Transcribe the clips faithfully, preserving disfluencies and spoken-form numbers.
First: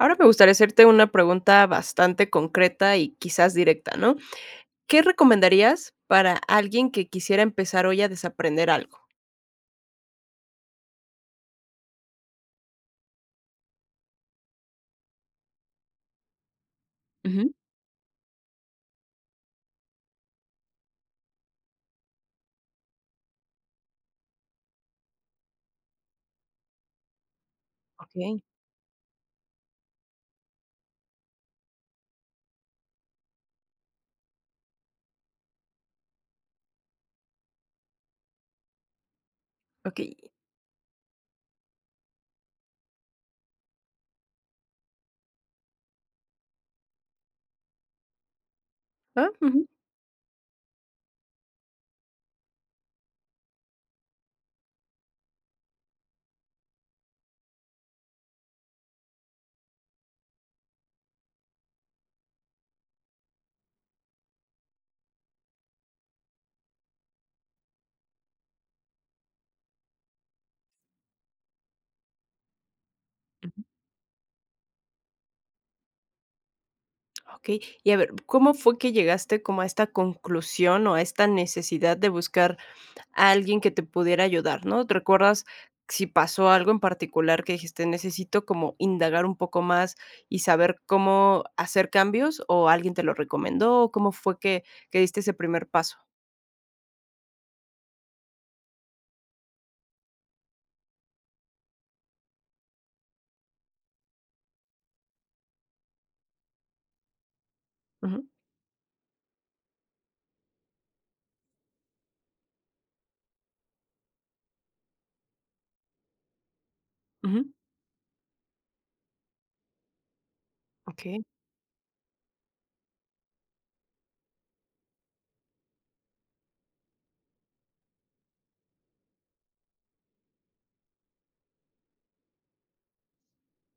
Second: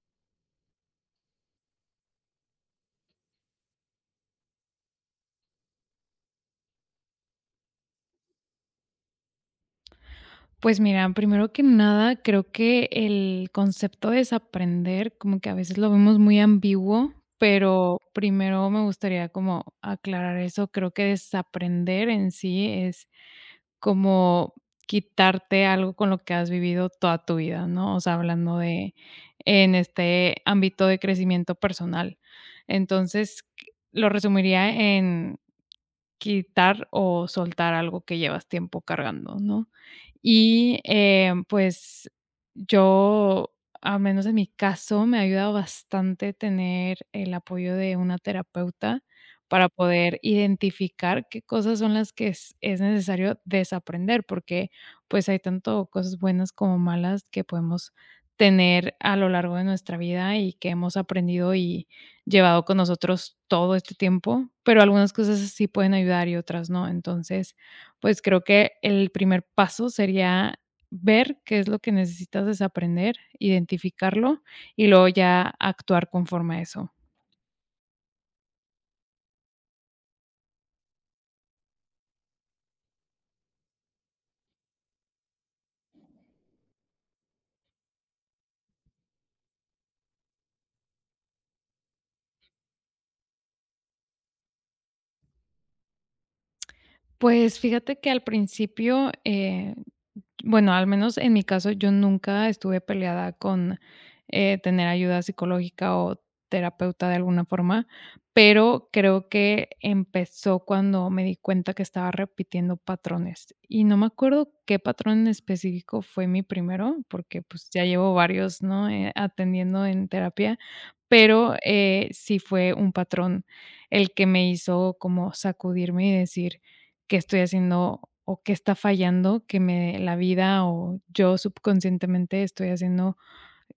Ahora me gustaría hacerte una pregunta bastante concreta y quizás directa, ¿no? ¿Qué recomendarías para alguien que quisiera empezar hoy a desaprender algo? Pues mira, primero que nada, creo que el concepto de desaprender, como que a veces lo vemos muy ambiguo, Ujú. pero primero me gustaría como aclarar eso. Creo que desaprender en sí es como quitarte algo con lo que has vivido toda tu vida, ¿no? O sea, Okey, hablando de en este ámbito de crecimiento personal. Entonces, lo resumiría: quitar o soltar algo que llevas tiempo cargando, ¿no? okey. Y, eh, pues, yo, al menos en mi caso, me ha ayudado bastante tener el apoyo de una terapeuta Ah, ujú. para poder identificar qué cosas son las que es es necesario desaprender, porque, pues, hay tanto cosas buenas como malas que podemos tener a lo largo de nuestra vida y que hemos aprendido y llevado con nosotros todo este tiempo, pero algunas cosas sí pueden ayudar y otras no. Entonces, pues creo que el primer paso sería ver qué es lo que necesitas desaprender, identificarlo y luego ya actuar conforme a eso. Okey. Y a ver, ¿cómo fue que llegaste como a esta conclusión o a esta necesidad de buscar a alguien que te pudiera ayudar, ¿no? ¿Te recuerdas si pasó algo en particular que dijiste, necesito como indagar un poco más y saber cómo hacer cambios? ¿O alguien te lo recomendó? ¿O cómo fue que, que diste ese primer paso? Pues fíjate que al principio, eh, bueno, al menos en mi caso, yo nunca estuve peleada con, eh, tener ayuda psicológica o terapeuta de alguna forma, Ujú, pero creo que empezó cuando me di cuenta que estaba repitiendo patrones, y no me acuerdo qué patrón en específico fue mi primero, porque, ujú, pues, ya llevo varios, ¿no?, eh, atendiendo en terapia, okey, pero, eh, sí fue un patrón el que me hizo como sacudirme y decir: qué estoy haciendo o qué está fallando, que me la vida o yo subconscientemente estoy haciendo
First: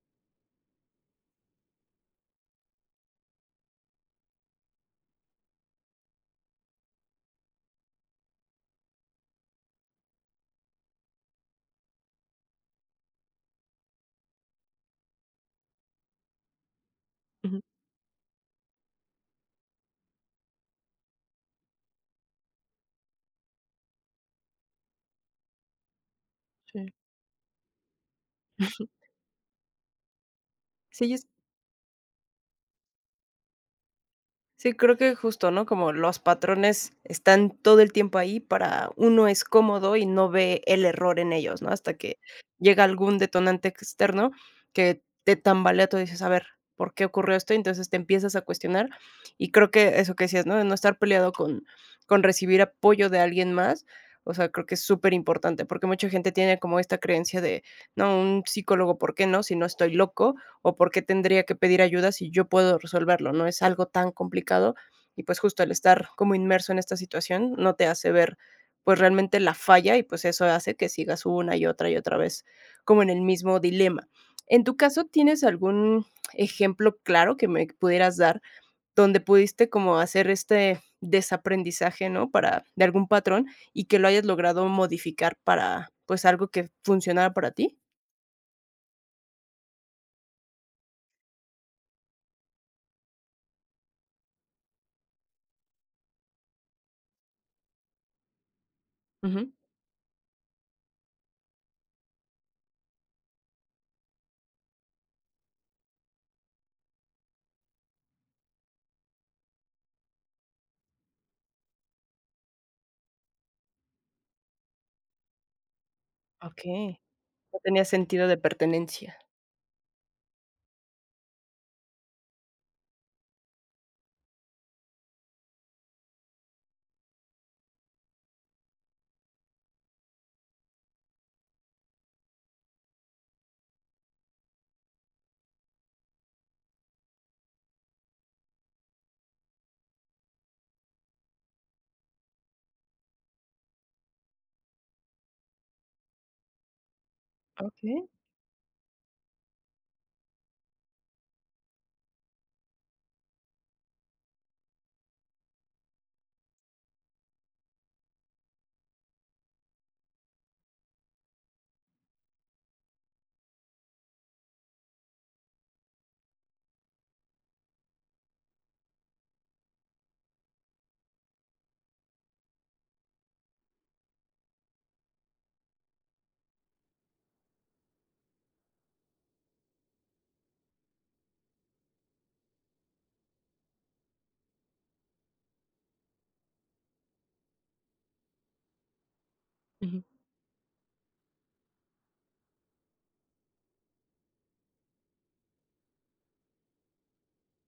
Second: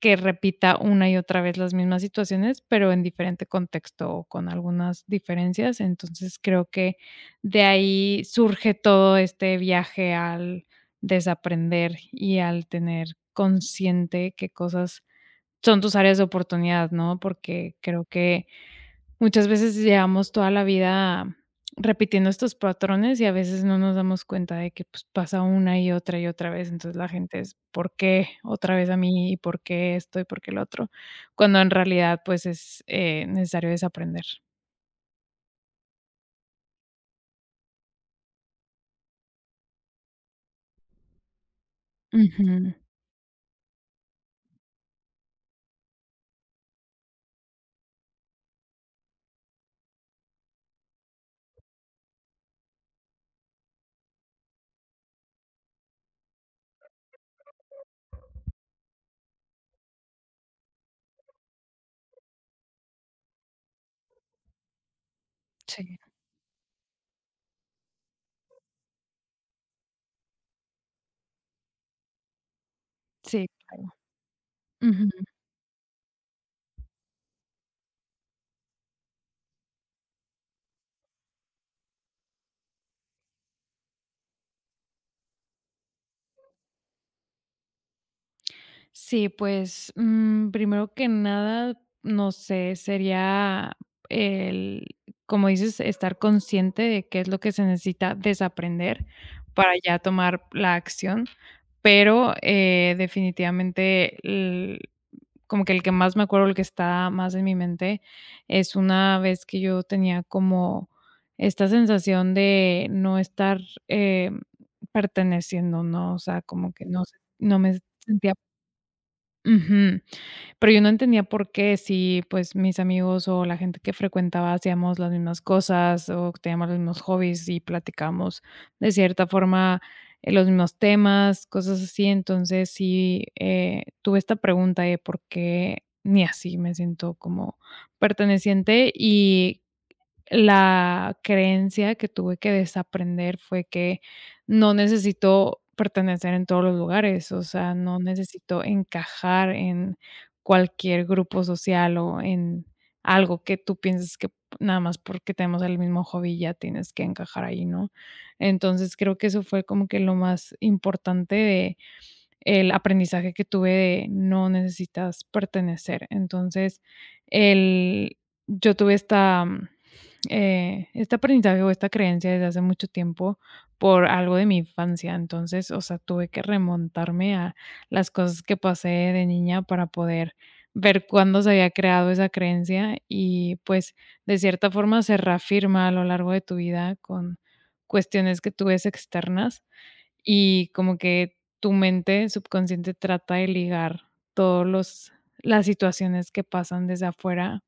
que repita una y otra vez las mismas situaciones, pero en diferente contexto o con algunas diferencias. Entonces creo que de ahí surge todo este viaje al desaprender y al tener consciente qué cosas son tus áreas de oportunidad, ¿no? ujú. Porque creo que muchas veces llevamos toda la vida repitiendo estos patrones y a veces no nos damos cuenta de que, pues, pasa una y otra y otra vez. Sí. Entonces, la gente es: "¿Por qué otra vez a mí? ¿Y por qué esto? ¿Y por qué el otro?". Sí, yo Cuando en realidad, pues, es, eh, necesario desaprender. sí, creo que justo, ¿no? Como los patrones están todo el tiempo ahí para uno es cómodo y no ve el error en ellos, ¿no? Hasta que Ujú. llega algún detonante externo que te tambalea, tú dices, a ver, ¿por qué ocurrió esto? Y entonces te empiezas a cuestionar. Y creo que eso que decías, ¿no? De no estar peleado con, con recibir apoyo de alguien más. O sea, creo que es súper importante porque mucha gente tiene como esta creencia de, no, un psicólogo, ¿por qué no? Si no estoy loco o por qué tendría que pedir ayuda si yo puedo resolverlo, no es algo tan complicado, y pues justo el Sí, estar como inmerso en esta situación no te hace ver pues realmente la falla, y pues eso hace que sigas una y otra y otra vez como en el sí, mismo claro. dilema. En tu caso, ¿tienes algún ejemplo claro que me pudieras dar donde pudiste como hacer este desaprendizaje, ¿no? Para de algún patrón y que lo hayas logrado modificar para pues algo que funcionara para ti. Sí, pues, mm, primero que nada, no sé, sería el, como dices, estar consciente de qué es lo que se necesita desaprender Ujú. para ya tomar la acción, pero, eh, definitivamente, el como que el que más me acuerdo, el que está más en mi mente, es una vez que yo tenía como esta sensación de no estar, eh, perteneciendo, ¿no? O sea, Ok. como que no sé, No no me tenía sentido sentía. de pertenencia. Ujú. Pero yo no entendía por qué, si, pues, mis amigos o la gente que frecuentaba hacíamos las mismas cosas, o teníamos los mismos hobbies y platicamos de cierta forma, eh, los mismos temas, cosas así. Entonces, sí, eh, tuve esta pregunta de por qué ni así me siento como perteneciente, y la creencia que tuve que desaprender fue que no necesito pertenecer en todos los lugares, o sea, no Okey. necesito encajar en cualquier grupo social o en algo que tú pienses que nada más porque tenemos el mismo hobby ya tienes que encajar ahí, ¿no? Entonces, creo que eso fue como que lo más importante de el aprendizaje que tuve de no necesitas pertenecer. Entonces, el yo tuve esta mm, eh, este aprendizaje o esta creencia desde hace mucho tiempo por algo de mi infancia. Entonces, o sea, tuve que remontarme a las cosas que pasé de niña para poder ver cuándo se había creado esa creencia y pues de cierta forma se reafirma a lo largo de tu vida con cuestiones que tú ves externas Ujú. y como que tu mente subconsciente trata de ligar todos los las situaciones que pasan desde afuera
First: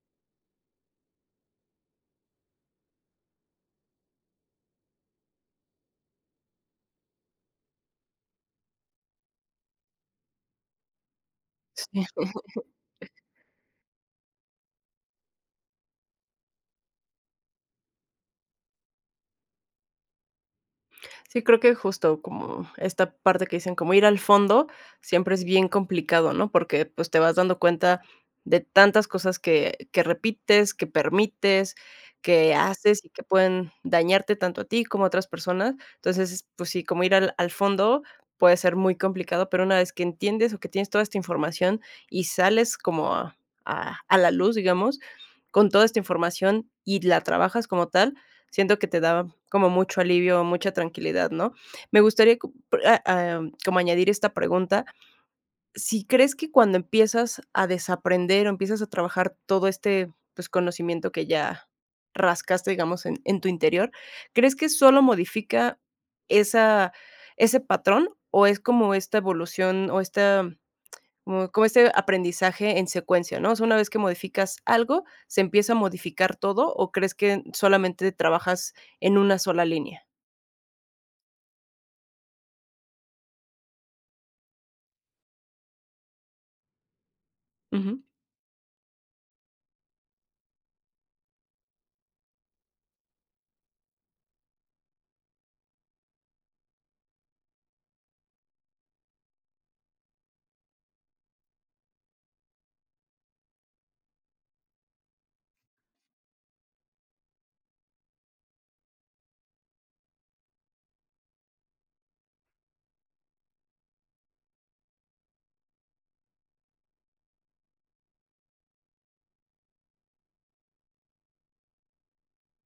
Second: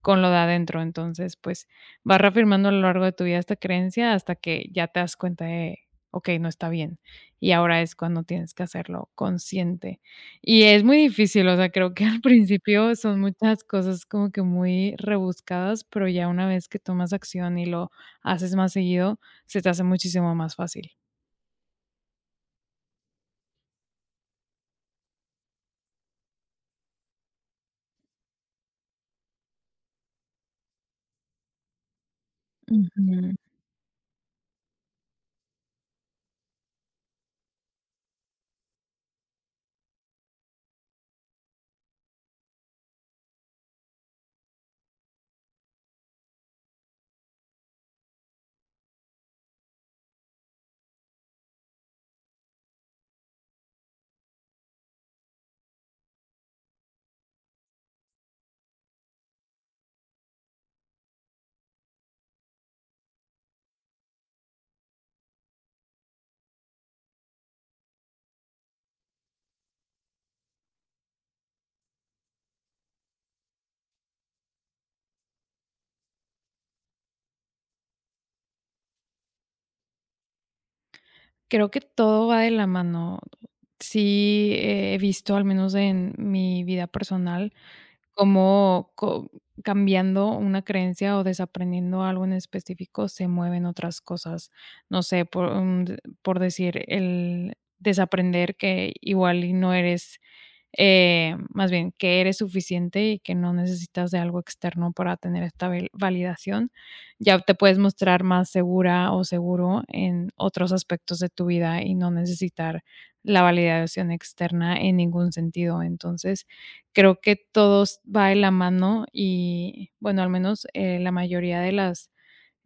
con lo de adentro. Entonces, pues, vas reafirmando a lo largo de tu vida esta creencia hasta que ya te das cuenta de: "Okey, no está bien", y ahora es cuando tienes que hacerlo consciente. Y es muy difícil, o sea, creo que Sí. al principio son muchas cosas como que muy rebuscadas, pero ya una vez que tomas acción y lo haces más seguido, se te hace muchísimo más fácil. Sí, creo que justo como esta parte que dicen, como ir al fondo, siempre es bien complicado, ¿no? Porque, pues, te vas dando cuenta de tantas cosas que que repites, que permites, que haces y que Ujú. pueden dañarte tanto a ti como a otras personas. Entonces, pues sí, como ir al al fondo puede ser muy complicado, pero una vez que entiendes o que tienes toda esta información y sales como a a a la luz, digamos, con toda esta información y la trabajas como tal, siento que te da como mucho alivio, mucha tranquilidad, ¿no? Me gustaría co ah, am, Como añadir esta pregunta, si crees que cuando empiezas a desaprender, o empiezas a trabajar todo este, pues, conocimiento que ya rascaste, digamos, en en tu interior, ¿crees que solo modifica esa, ese patrón, o es como esta evolución, o esta como como ese aprendizaje en secuencia, ¿no? O sea, una vez que modificas algo, ¿se empieza a modificar todo o crees que solamente trabajas en una sola línea? Creo que todo va de la mano. Sí, eh, he visto, al menos en mi vida personal, Ujú. cómo co cambiando una creencia o desaprendiendo algo en específico se mueven otras cosas. No sé, por, mm, por decir, el desaprender que igual y no eres eh, más bien que eres suficiente y que no necesitas de algo externo para tener esta vel- validación, ya te puedes mostrar más segura o seguro en otros aspectos de tu vida y no necesitar la validación externa en ningún sentido. Entonces, creo que todos va de la mano y, bueno, al menos eh, la mayoría de las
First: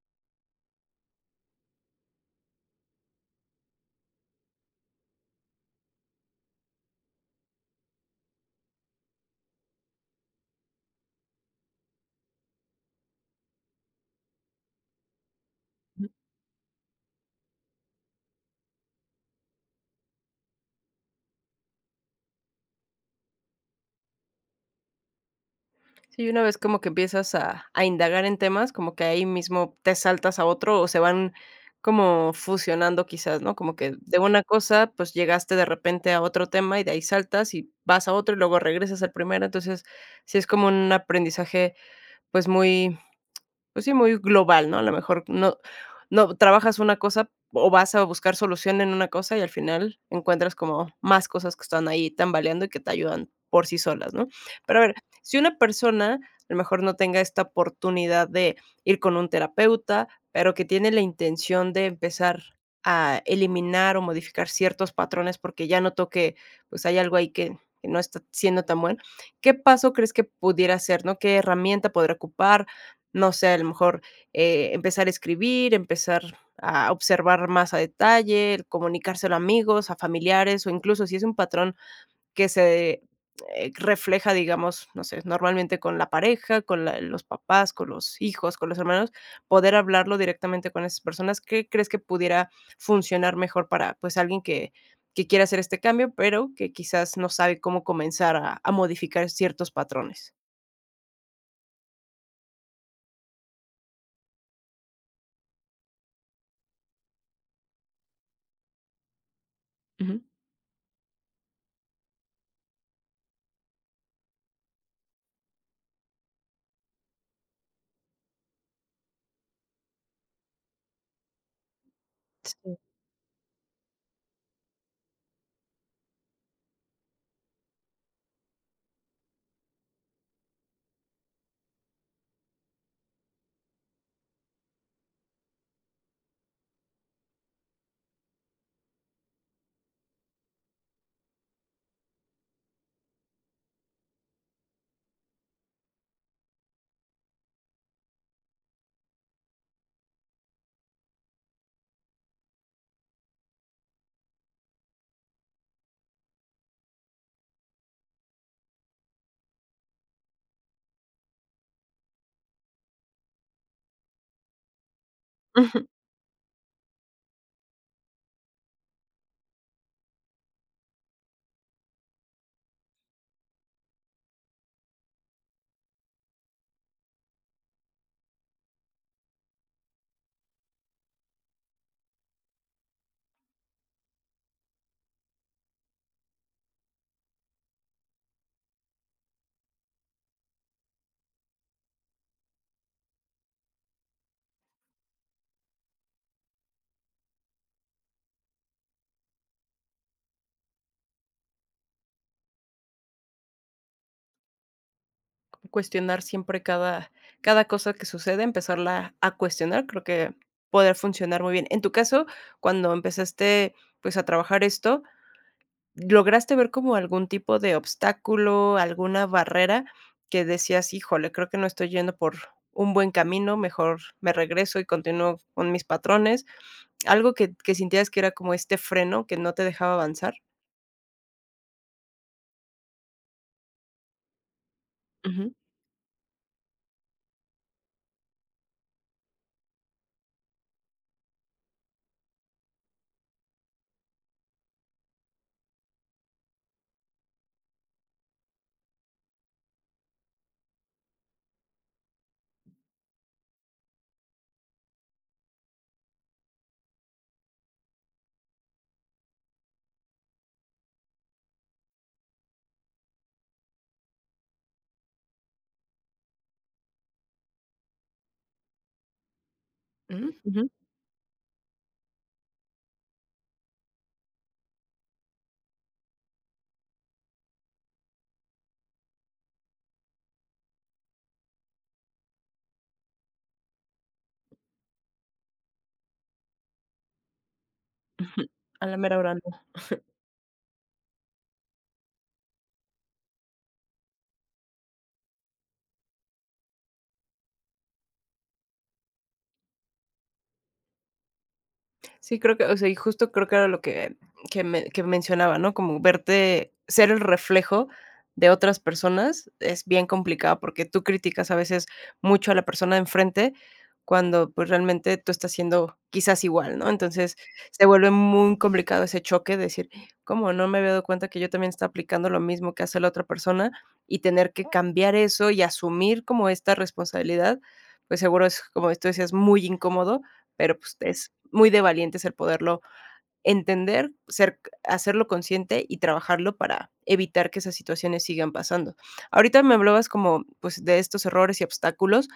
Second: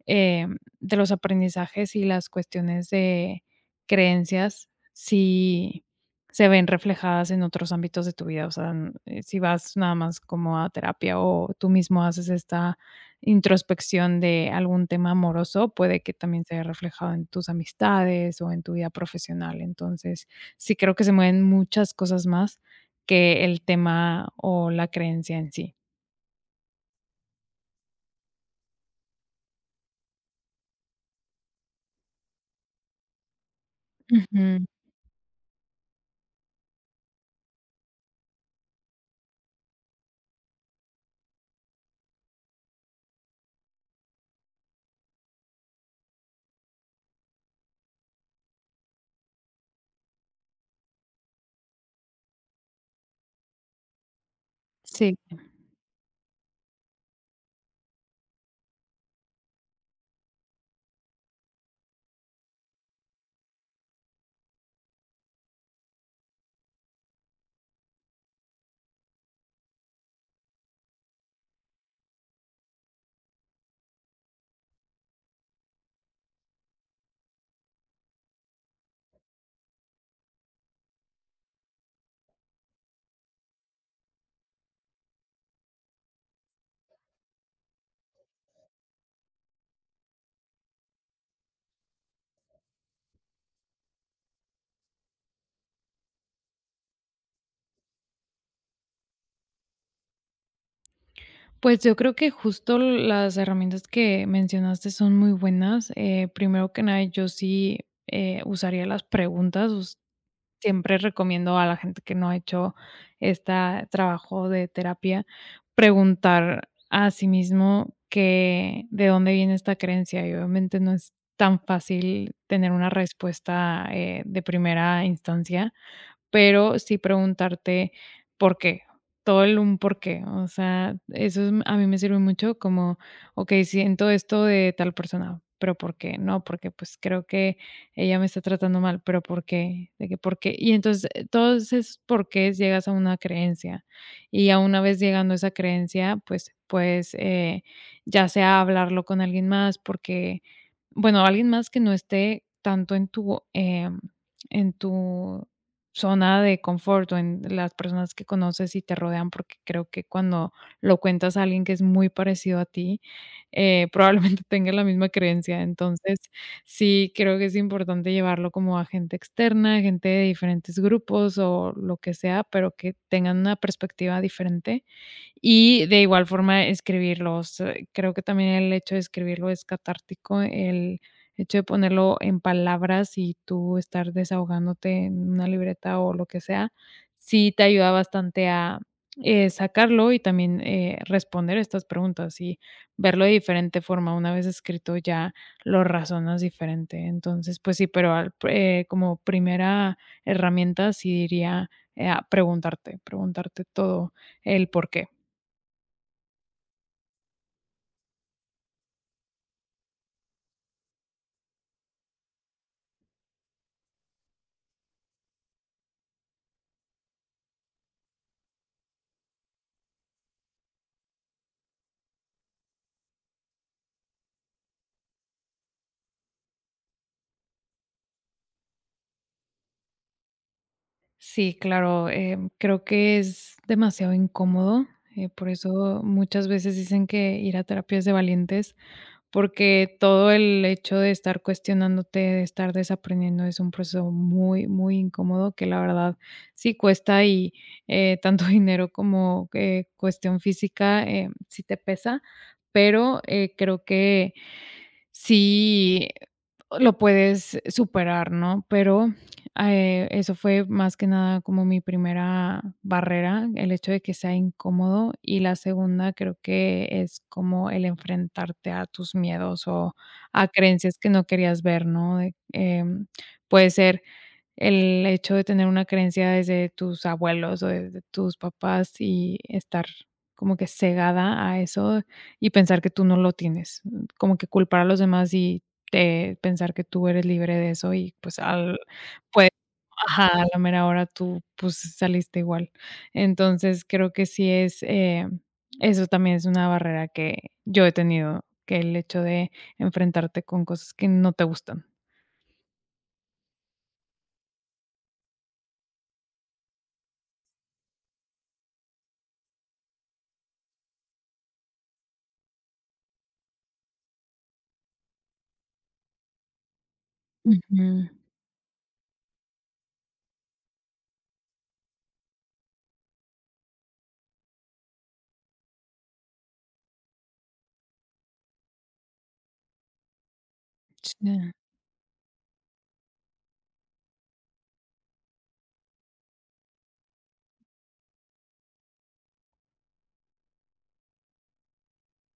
eh, de los aprendizajes y las cuestiones de creencias, si se ven reflejadas en otros ámbitos de tu vida, o sea, n- eh, si vas nada más como a terapia o tú mismo haces esta introspección de algún tema amoroso, puede que también se haya reflejado en tus amistades o en tu vida profesional. Entonces, sí creo que se mueven muchas cosas más que el tema o la creencia en sí. Sí, una vez como que empiezas a a indagar en temas, como que ahí mismo te saltas a otro o se van como fusionando quizás, ¿no? Como que de una Ujú. cosa, pues, llegaste de repente a otro tema y de ahí saltas y vas a otro y luego regresas al primero. Entonces, sí es como un aprendizaje, pues, muy, pues sí, muy global, ¿no? A lo mejor no, no trabajas una cosa o vas a buscar solución en una cosa y al final encuentras como más cosas que están ahí tambaleando y que te ayudan por sí solas, ¿no? Pero a ver, Sí. si una persona a lo mejor no tenga esta oportunidad de ir con un terapeuta, pero que tiene la intención de empezar a eliminar o modificar ciertos patrones porque ya notó que, pues, hay algo ahí que que no está siendo tan bueno, ¿qué paso crees que pudiera hacer, no? ¿Qué herramienta podría ocupar, no sé, a lo mejor, eh, empezar a escribir, empezar a observar más a detalle, el comunicárselo a amigos, a familiares, o incluso si es un patrón que se, eh, refleja, digamos, no sé, normalmente con la pareja, con la, los papás, con los hijos, con los hermanos, poder hablarlo directamente con esas personas. ¿Qué crees que pudiera funcionar mejor para, pues, alguien que que quiere hacer este cambio, pero que quizás no sabe cómo comenzar a a modificar ciertos patrones? Pues yo creo que justo las herramientas que mencionaste son muy buenas. Eh, primero que nada, yo sí eh, usaría las preguntas. us- Ujú. Siempre recomiendo a la gente que no ha hecho este trabajo de terapia preguntar a sí mismo que de dónde viene esta creencia. Y obviamente no es tan fácil tener Sí. una respuesta eh, de primera instancia, pero sí preguntarte por qué, todo el un por qué. O sea, eso es a mí me sirve mucho como, okey, siento esto de tal persona, pero ¿por qué? No, porque, pues, creo que ella me está tratando mal, pero ¿por qué? De qué ¿por qué? Y entonces, eh, todos esos porqués llegas a una creencia, y a una vez llegando a esa creencia, pues puedes, eh, ya sea hablarlo con alguien más, porque, bueno, alguien más que no esté tanto en tu, em, en tu zona de confort o en las personas que conoces y te rodean, porque creo que cuando lo cuentas a alguien que es muy parecido a ti, eh, probablemente tenga la misma creencia. Entonces, sí, creo que es importante llevarlo como a gente externa, gente de diferentes grupos o lo que sea, pero que tengan una perspectiva diferente. Y de igual forma escribirlos. Eh, Creo que también el hecho de escribirlo es catártico, el hecho de ponerlo en palabras y tú estar desahogándote en una libreta o lo que sea, sí te ayuda bastante a, eh, sacarlo y también, eh, responder estas preguntas y verlo de diferente forma. Una vez escrito ya lo razonas diferente. Entonces, pues sí, pero al eh, como primera herramienta sí diría, eh, a preguntarte, preguntarte todo el por qué. Cuestionar siempre cada cada cosa que sucede, empezarla a cuestionar, creo que poder funcionar muy bien. En tu caso, cuando empezaste, pues, a trabajar esto, ¿lograste ver como algún tipo de obstáculo, alguna barrera que decías: "Híjole, creo que no estoy yendo por un buen camino, mejor me regreso y continúo con mis patrones"? ¿Algo que que sintieras que era como este freno que no te dejaba avanzar? Sí, claro, em, creo que es demasiado incómodo, eh, por Ujú, eso muchas veces dicen que ir a terapia es de valientes, porque todo el hecho de estar cuestionándote, de estar desaprendiendo, es un proceso muy, muy incómodo que la verdad sí cuesta y eh, tanto dinero como eh, cuestión física eh, sí te pesa, pero eh, creo que sí, lo puedes superar, ¿no? Pero, eh, eso fue más que nada como mi primera barrera, el hecho de que sea incómodo, y la segunda creo que es como el enfrentarte a tus miedos o ujú. a Ujú, creencias que no querías ver, ¿no? De, em, puede ser el hecho de tener una creencia desde tus abuelos o desde tus papás y estar como que cegada a eso y pensar que tú no lo tienes, como que culpar a los demás y te pensar que tú eres libre de eso y pues ujú, al a la mera hora. pues ajá, a la mera hora tú pues saliste igual. Entonces creo que sí es, eh, eso también es una barrera que yo he tenido, que el hecho de enfrentarte con cosas que no te gustan. Sí, creo que, o sea, y justo creo que era lo que que me que mencionaba, ¿no? Como verte ser el reflejo de otras personas es bien complicado, porque tú criticas a veces mucho a la persona de enfrente, cuando, pues, realmente tú estás siendo quizás igual, ¿no? Entonces, se Ujú. vuelve muy complicado ese choque de decir: "¿Cómo no me había dado cuenta que yo también estaba aplicando lo mismo que hace la otra persona?". Y tener que cambiar eso y asumir como esta responsabilidad, pues, seguro es, como tú decías, muy incómodo, pero, pues, es Sí. muy de valientes el poderlo entender, ser hacerlo consciente y trabajarlo para evitar que esas situaciones sigan pasando. Ahorita me hablabas como, pues, de estos errores y obstáculos,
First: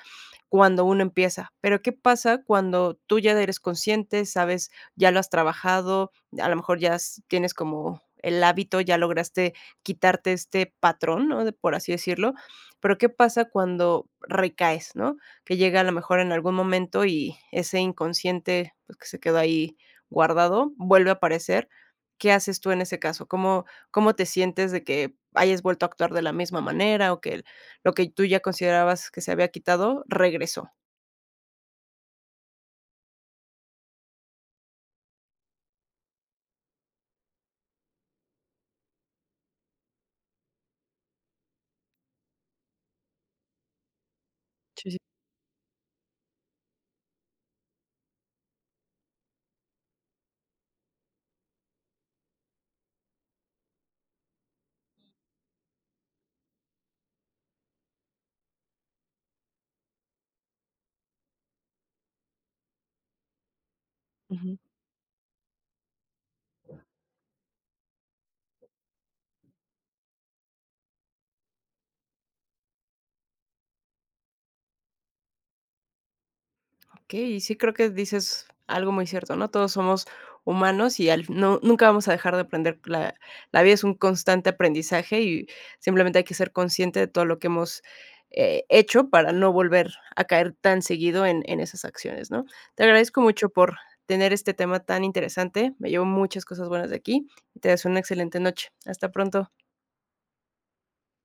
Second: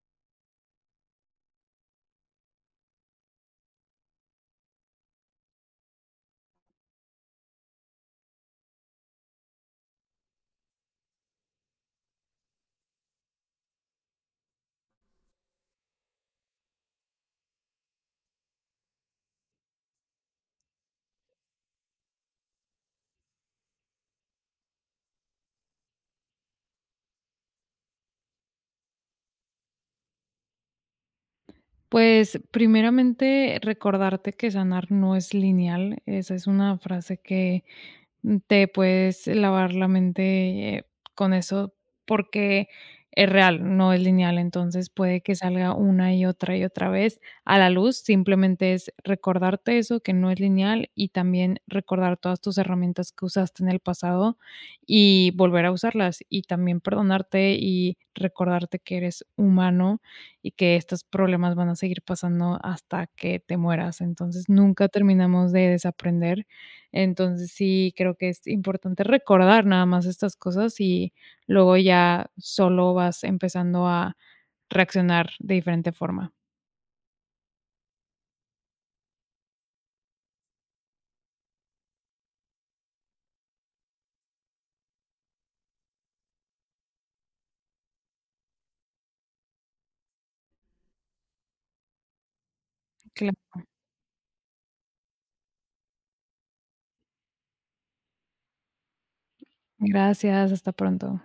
cuando uno empieza. Pero, ¿qué pasa cuando tú ya eres consciente, sabes, ya lo has trabajado, a lo mejor ya s tienes como el hábito, ya lograste quitarte este patrón, ¿no?, de por así decirlo, pero, ¿qué pasa cuando recaes, no?, que llega a lo mejor en algún momento y ese inconsciente, pues, que se quedó ahí guardado, vuelve a aparecer, ¿qué haces tú en ese caso? ¿Cómo cómo te sientes de que hayas vuelto a actuar de la misma manera o que lo que tú ya considerabas que se había quitado, regresó? Pues, primeramente, recordarte que sanar no es lineal. Esa es una frase que mm, te puedes lavar la mente, eh, con eso, porque es real, no es lineal. Entonces, Sí, sí. puede que salga una y otra y otra vez a la luz. Simplemente es recordarte eso, que no es lineal, y también recordar todas tus herramientas que usaste en el pasado y volver a usarlas, y también perdonarte y recordarte que eres humano y que estos problemas van a seguir pasando hasta que te mueras. Entonces, Ujú. nunca terminamos de desaprender. Entonces, sí, creo que es importante recordar nada más estas cosas y luego ya solo vas empezando a reaccionar de diferente forma. Okey, sí, creo que dices algo muy cierto, ¿no? Todos somos humanos y al no nunca vamos a dejar de aprender. La la vida es un constante aprendizaje y simplemente hay que ser consciente de todo lo que hemos, eh, hecho para no volver a caer tan seguido en en esas acciones, ¿no? Te agradezco Claro. mucho por tener este tema tan interesante. Me llevo muchas cosas buenas de aquí y te deseo una excelente noche. Hasta pronto. Gracias, hasta pronto.